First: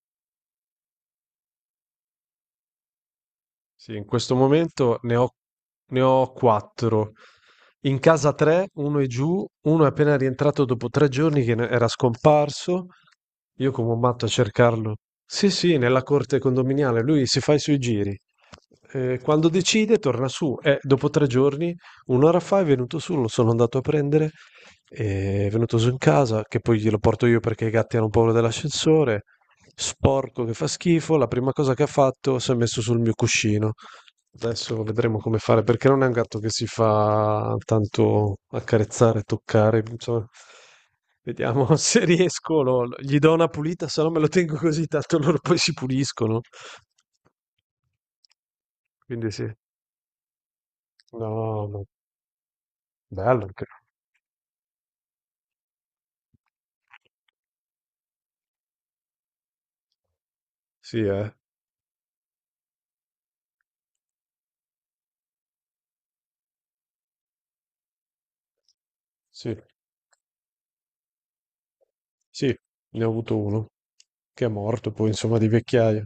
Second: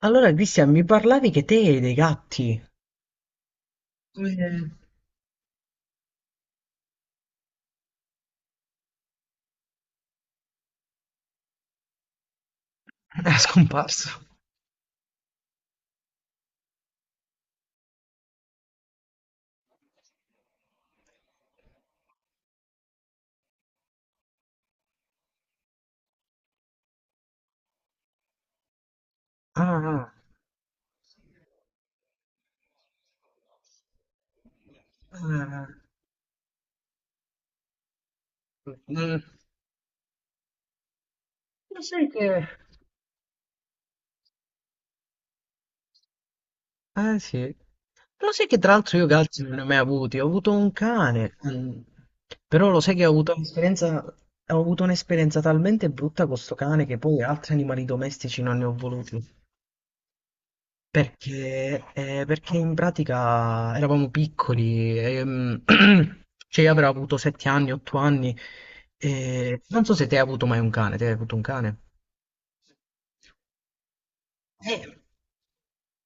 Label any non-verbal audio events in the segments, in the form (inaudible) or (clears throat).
Allora, Cristian, mi parlavi che te e dei gatti. Sì, in questo Come momento ne ho quattro. In casa tre, uno è giù, uno è appena rientrato dopo 3 giorni che era scomparso, è io come un scomparso? matto a cercarlo. Sì, sì, nella corte condominiale, lui si fa i suoi giri. Quando decide torna su. Dopo 3 giorni, un'ora fa è venuto su, lo sono andato a prendere, è venuto su in casa, che poi glielo porto io perché i gatti hanno paura dell'ascensore. Ah, Sporco che fa schifo, la prima cosa che ha fatto si è messo sul mio cuscino. Adesso vedremo come fare, ah, perché non è un gatto che si fa tanto mm, accarezzare, toccare, insomma. Vediamo (laughs) lo se sai che... riesco, gli do una pulita, se no me lo tengo così, tanto loro poi si puliscono. Eh sì. Lo sai che tra l'altro io Quindi gatti sì. non ne ho mai avuti. Ho avuto un cane. No, no. Però lo sai che ho avuto Bello anche. un'esperienza... Ho avuto un'esperienza talmente brutta con sto cane che poi altri animali domestici non ne ho voluti. Sì, eh. Perché, perché in pratica eravamo piccoli, (clears throat) cioè io avrò avuto 7 anni, 8 anni, Sì. e non so se te hai avuto mai un cane, te hai avuto un cane? Sì, ne ho avuto uno che è Eh, morto poi, insomma, di vecchiaia.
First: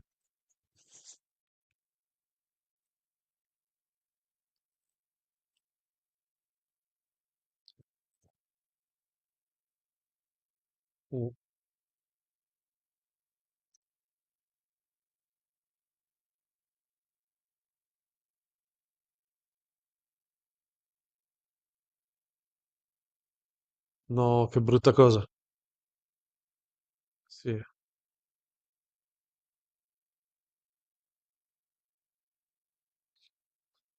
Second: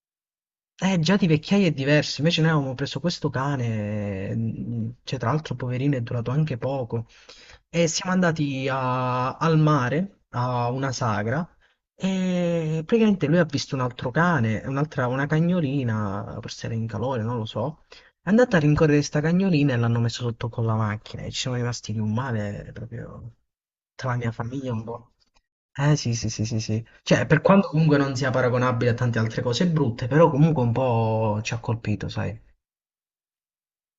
Eh, già di vecchiaia è diverso, invece noi avevamo preso questo cane, cioè tra l'altro poverino è durato anche poco, e siamo al mare, a una Mm. sagra, e praticamente lui ha visto un altro cane, un'altra, una cagnolina, forse era in calore, non lo so, è andata a rincorrere questa cagnolina e l'hanno messo sotto con la macchina, e ci siamo rimasti di un male proprio tra la mia No, che famiglia un brutta po'. cosa. Eh sì, sì, sì, sì, sì. Cioè, per Sì. quanto comunque non sia paragonabile a tante altre cose brutte, però comunque un po' ci ha colpito, sai.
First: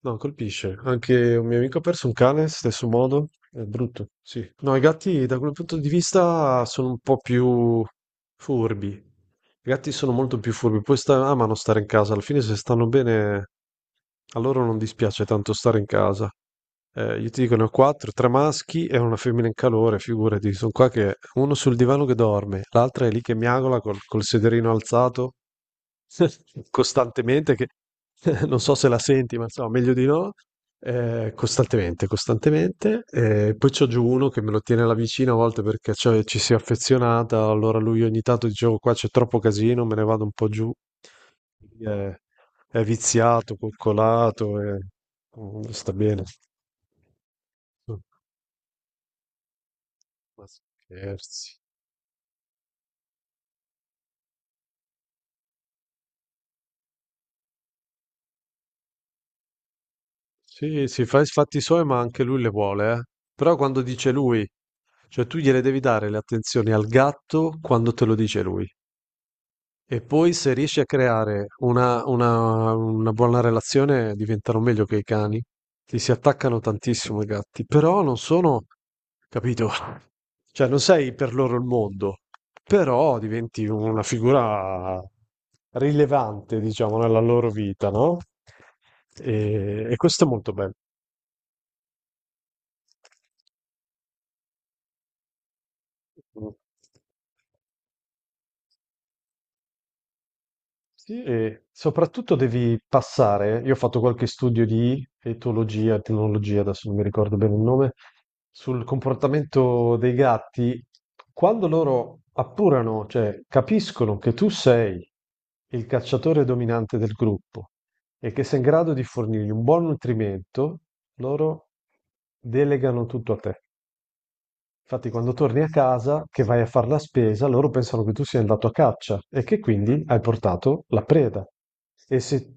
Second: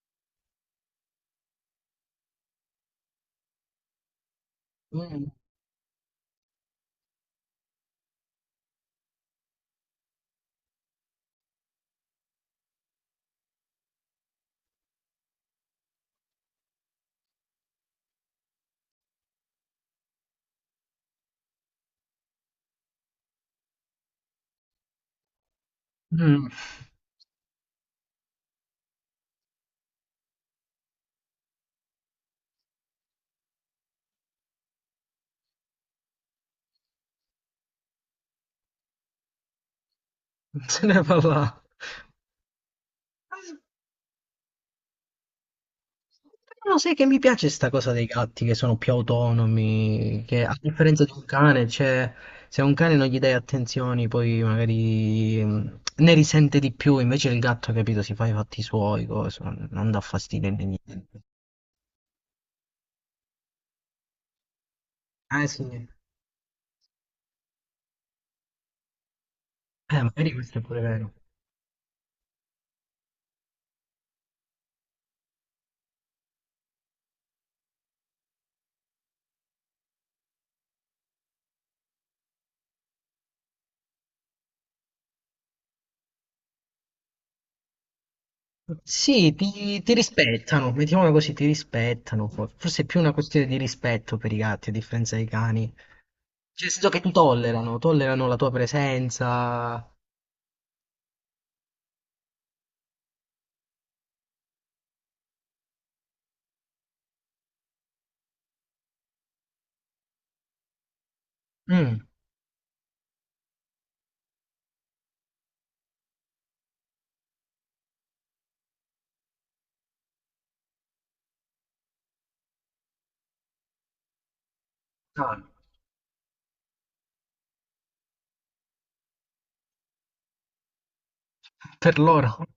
No, colpisce. Anche un mio amico ha perso un cane, stesso modo. È brutto, sì. No, i Mm. gatti da quel punto di vista sono un po' più furbi. I gatti sono molto più furbi, poi amano stare in casa, alla fine se stanno bene a loro non dispiace tanto stare in casa. Io ti dico, ne ho quattro, tre maschi e una femmina in calore, figurati, sono qua che uno sul divano che dorme, l'altra è lì che miagola col sederino alzato, (laughs) Mm. costantemente che (laughs) non so se la senti, ma insomma, meglio di no. Costantemente, costantemente. Poi c'ho giù uno che me lo tiene alla vicina a volte perché, cioè, ci si è affezionata. Allora lui ogni tanto dicevo qua c'è troppo casino, me ne vado un po' (laughs) giù. Se ne parla. Eh, è viziato, coccolato, e sta bene. Però sai che mi piace sta cosa dei gatti che sono più autonomi, che Ma a differenza di un scherzi. cane, cioè, se a un cane non gli dai attenzioni, poi magari ne risente di più, invece il gatto, capito, si fa i fatti suoi, cose, non dà fastidio né Sì, si niente. fa i fatti suoi, ma anche lui le vuole, eh. Però quando dice lui, cioè tu Eh gliele sì. devi dare le attenzioni al gatto quando te lo dice lui. E Magari poi se questo è riesci pure a vero. creare una buona relazione, diventano meglio che i cani. Ti si attaccano tantissimo i gatti, però non sono, capito? (laughs) Cioè non sei per loro il mondo, però diventi una figura rilevante, diciamo, nella loro vita, no? Sì, E, ti e questo è molto rispettano, bello. mettiamola così, ti rispettano. Forse è più una questione di rispetto per i gatti, a differenza dei cani. Cioè, nel senso che ti tollerano, tollerano la tua presenza. Sì, e soprattutto devi passare, io ho fatto qualche studio di etologia, etnologia, adesso non mi ricordo bene il nome, sul comportamento dei gatti, quando Mm, loro appurano, cioè capiscono che tu sei il cacciatore dominante del gruppo e che sei in grado di fornirgli un buon nutrimento, loro delegano tutto a te. Infatti, quando ah, torni a casa, che vai a fare la spesa, loro pensano che tu sia andato a caccia e che quindi hai portato la preda. per E loro. se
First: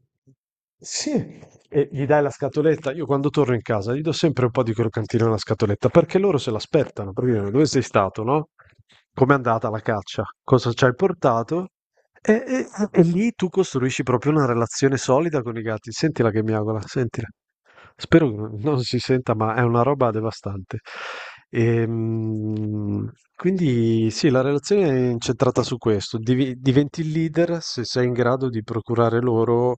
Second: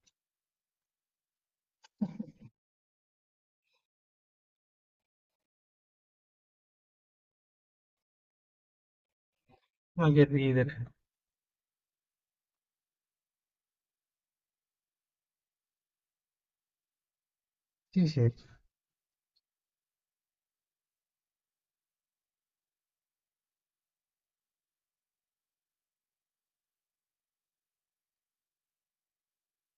sì, e gli dai la (laughs) scatoletta, io quando torno in casa gli do sempre un po' di croccantino nella scatoletta perché loro se l'aspettano. Perché dicono, dove sei stato, no? Com'è andata la Ma che caccia? Cosa ci ridere. hai portato? E lì tu costruisci proprio una relazione solida con i gatti. Sentila che miagola, sentila. Sì, Spero sì. che non si senta, ma è una roba devastante. Quindi sì, la relazione è incentrata su questo. Diventi il leader se sei in grado di procurare loro,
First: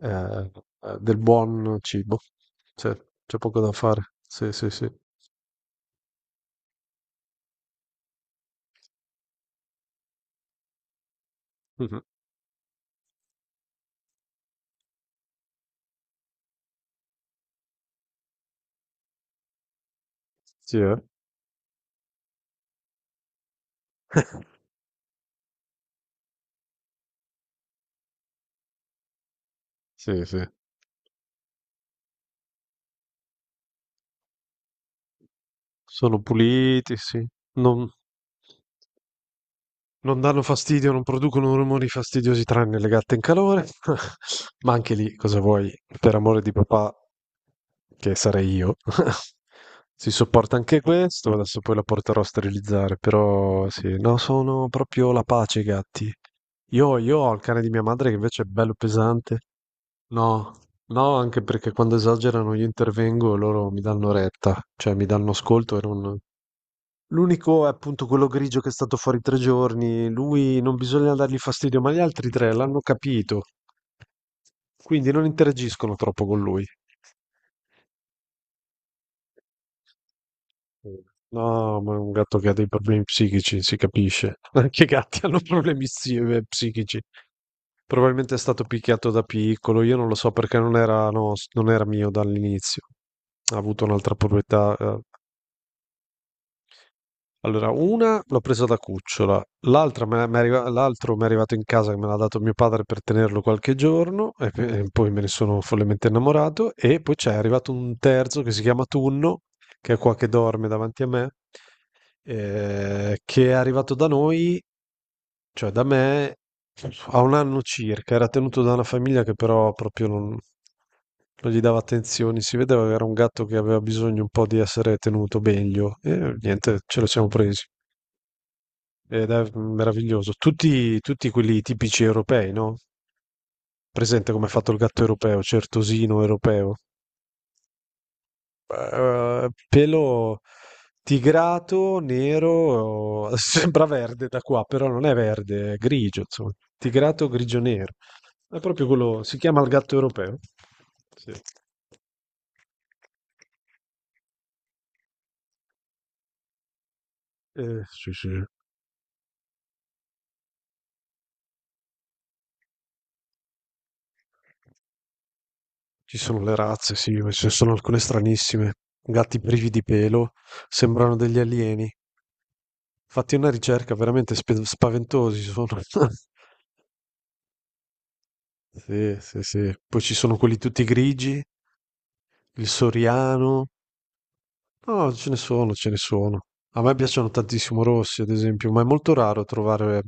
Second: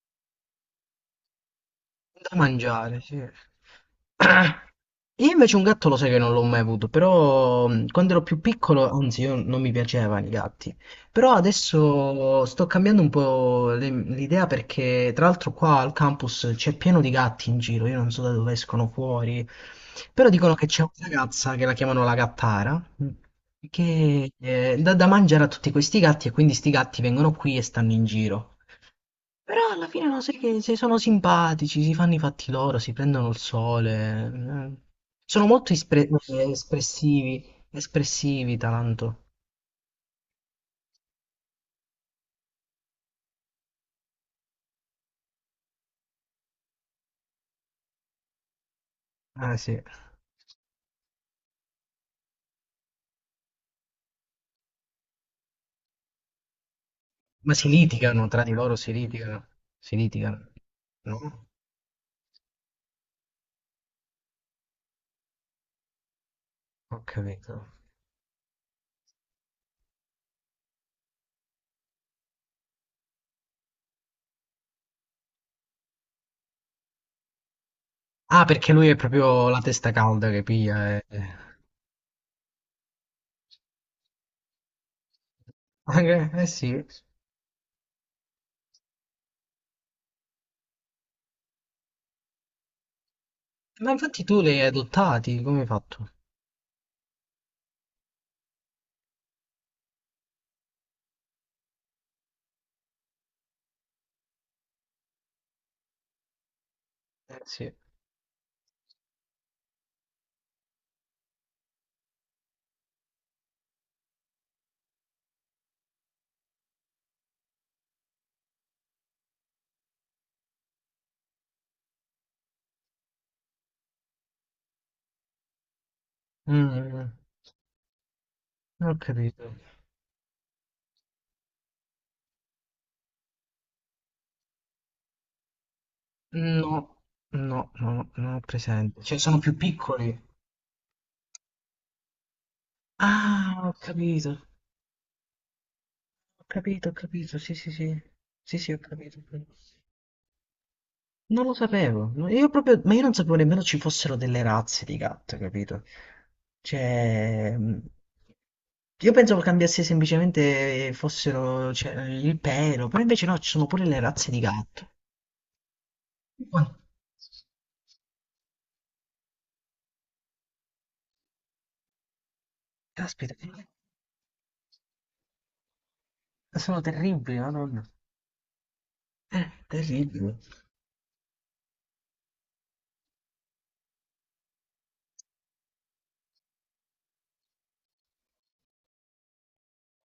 eh, del buon cibo. Da Cioè, mangiare, sì. c'è poco da fare. Sì, sì, (clears throat) sì. Io invece un gatto lo sai che non l'ho mai avuto, però quando ero più piccolo, anzi io non mi piacevano i gatti, però Mhm. adesso sto cambiando un po' l'idea perché tra l'altro qua al campus c'è pieno di gatti in giro, io non so da dove escono fuori, però dicono che Sì, c'è una eh? ragazza che la chiamano la gattara, che (laughs) dà da mangiare a tutti questi gatti e quindi sti gatti vengono qui e stanno in giro. Però alla fine no, Sì, sai sì. che se sono simpatici, si fanno i fatti loro, si prendono il sole. Eh. Sono molto Sono puliti, sì. espressivi, Non, espressivi Taranto. non danno fastidio, non producono rumori fastidiosi tranne le gatte in calore. (laughs) Ma anche lì, cosa vuoi? Per amore di papà, che sarei io. (laughs) Ah sì. Si sopporta anche questo, adesso poi la porterò a sterilizzare, però sì, no, sono proprio la pace i gatti. Io ho il Ma cane si di mia madre che litigano tra invece è di bello loro, si pesante. litigano. Si litigano. No, no, anche No? perché quando esagerano io intervengo e loro mi danno retta, cioè mi danno ascolto e non, Ho capito. L'unico è appunto quello grigio che è stato fuori 3 giorni. Lui non bisogna dargli fastidio, ma gli altri tre l'hanno capito. Quindi non interagiscono troppo con lui. Ah, perché lui è proprio la testa calda che piglia. Eh. No, ma è un gatto che ha dei problemi psichici, si capisce. (laughs) Anche i gatti (laughs) hanno problemi Anche- eh, sì. psichici. Probabilmente è stato picchiato da piccolo, io non lo so perché non era, non era mio dall'inizio. Ha avuto Ma un'altra infatti tu li hai proprietà. adottati, come hai fatto? Allora, una l'ho presa da cucciola, l'altra l'altro mi è arrivato in casa che me l'ha dato mio padre per tenerlo qualche giorno e, e poi me ne sono follemente innamorato e poi c'è Eh arrivato sì. un terzo che si chiama Tunno, che è qua che dorme davanti a me, che è arrivato da noi, cioè da me, a un anno circa, era tenuto da una famiglia che però proprio non gli dava attenzioni, si vedeva che era un gatto che aveva bisogno un po' di essere tenuto meglio e Mm, niente, mm, ce lo mm. siamo presi. Ho Ed capito. è meraviglioso. Tutti, tutti quelli tipici europei, no? Presente come è fatto il gatto europeo, certosino No, europeo. no, non ho presente. Cioè, sono più piccoli. Pelo tigrato, nero, (laughs) Ah, ho sembra verde capito, da ho qua, però non è verde, è grigio, insomma. capito, ho Tigrato, capito, sì, sì, grigio-nero. sì. Sì, È sì, ho proprio capito. Ho quello, si capito. chiama il gatto europeo. Sì. Non lo sapevo, no, io proprio, ma io non sapevo nemmeno ci fossero delle razze di gatto, capito? Cioè, Sì, sì. io pensavo cambiasse semplicemente fossero, cioè, il pelo, però invece no, ci sono pure le razze di gatto. Ci sono le Buono. razze, sì, ma ci sono alcune stranissime. Gatti privi di pelo, sembrano degli alieni. Caspita, Fatti una ricerca veramente spe spaventosi sono. (laughs) sono terribili, madonna. Sì, sì, sì. Poi ci sono Terribili. quelli tutti grigi, il soriano. No, ce ne sono, ce ne sono. A me piacciono tantissimo rossi, ad esempio, ma è molto raro trovare.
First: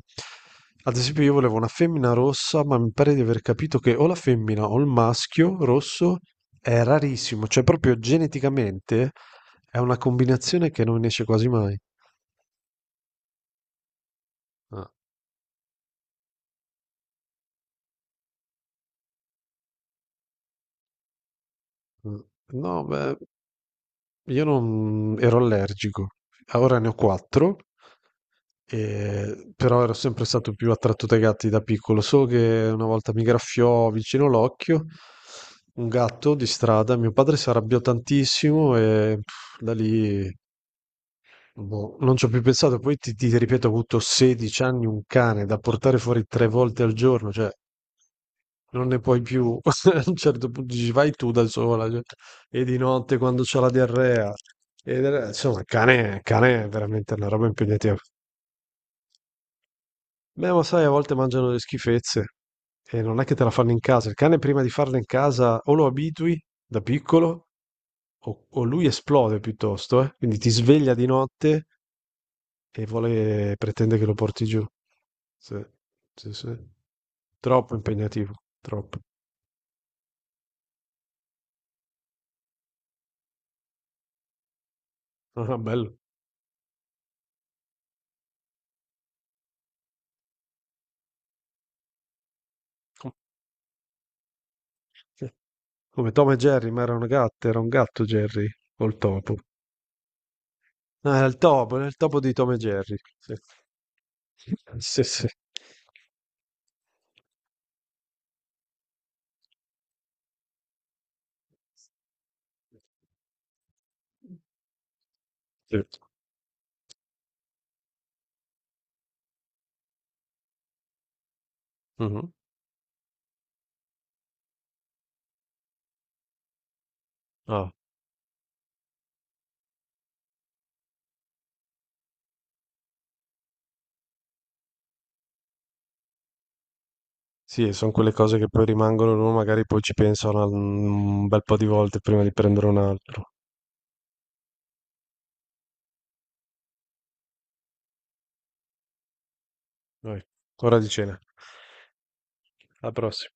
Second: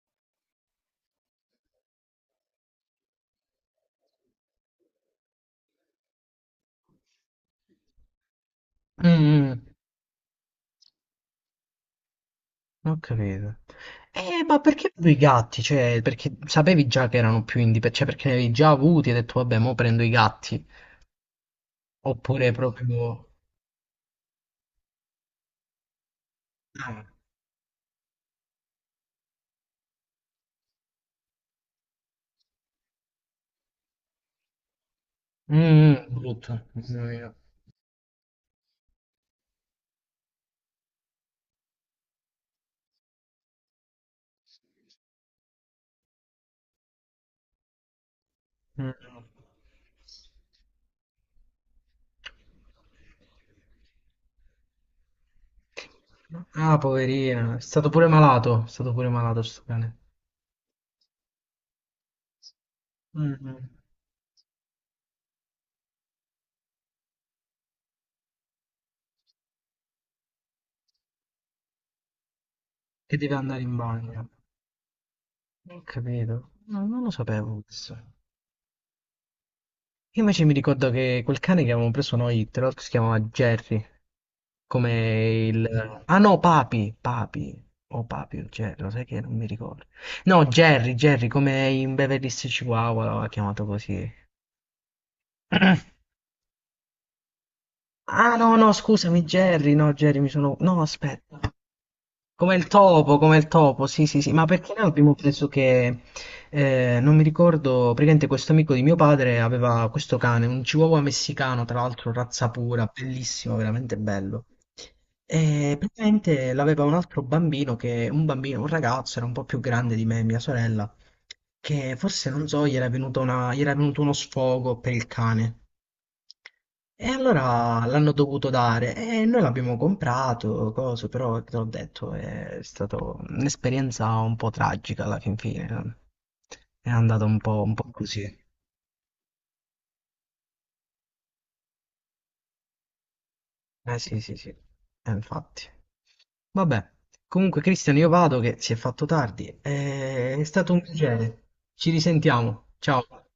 Ad esempio, io volevo una femmina rossa, ma mi pare di aver capito che o la femmina o il maschio rosso è rarissimo, cioè proprio geneticamente Mm. è una combinazione che non esce quasi mai. Ho capito. Ma Ah, perché proprio i gatti? Cioè, perché sapevi già che erano più indipendenti, cioè perché ne avevi già avuti e hai detto, vabbè, mo prendo i gatti. mm. Oppure No, beh, proprio... io non ero allergico, ora ne ho Ah. quattro, però ero sempre stato più attratto dai gatti da piccolo. So che una volta mi graffiò vicino l'occhio Mm, un mm, gatto di brutto. strada, Mamma mio mia. padre si arrabbiò tantissimo e pff, da lì boh, non ci ho più pensato. Poi ti ripeto, ho avuto 16 anni un cane da portare fuori 3 volte al giorno, cioè non Mm. ne puoi più. (laughs) A un certo punto dici, vai tu da sola, cioè, e di notte quando c'ho la diarrea. E, insomma, il cane è Ah, veramente una roba poverina. È stato impegnativa. pure malato. È stato pure malato sto cane. Beh, ma sai, a volte mangiano le schifezze. E non è che te la Mm. fanno in casa. Il cane prima di farla in casa o lo abitui da piccolo o lui esplode piuttosto, eh. Quindi ti sveglia di notte e Che deve vuole, andare in pretende che lo bagno. porti giù. Sì, Ho sì, capito. sì. No, non lo sapevo Troppo questo. impegnativo, troppo. Io invece mi ricordo che quel cane che avevamo preso noi, tra l'altro si chiamava Jerry, (laughs) come Ah, bello. il... Ah no, Papi, Papi, o Papi o Jerry, lo sai che non mi ricordo. No, Jerry, Jerry, come in Beverly Hills Chihuahua l'aveva chiamato così. Come Tom e Jerry, ma era una gatta, era un gatto Ah Jerry, no, no, o il scusami, topo. Jerry, no, Jerry, mi sono... No, No, aspetta. Era il topo di Tom e Jerry. Sì, Come il topo, sì, sì, sì, ma perché noi sì, abbiamo sì. preso che, non mi ricordo, praticamente questo amico di mio padre aveva questo cane, un chihuahua messicano, tra l'altro razza pura, bellissimo, veramente bello. E Sì. praticamente l'aveva un altro bambino che, un bambino, un ragazzo, era un po' più grande di me, mia sorella, che forse, Mhm. non so, gli era venuto uno sfogo per il cane. E Ah, allora l'hanno dovuto dare e noi l'abbiamo comprato, coso, però te l'ho detto, è stata un'esperienza un po' tragica alla fin fine. No? È andata sì, un po' sono quelle così. cose che poi rimangono, uno magari poi ci pensano un bel po' di volte prima di prendere un altro. Eh sì, sì, sì, eh, infatti. Vabbè, comunque Cristian io vado che si è fatto tardi, Vai. eh, è stato Ora un di cena. piacere. Ci risentiamo. Alla Ciao. prossima.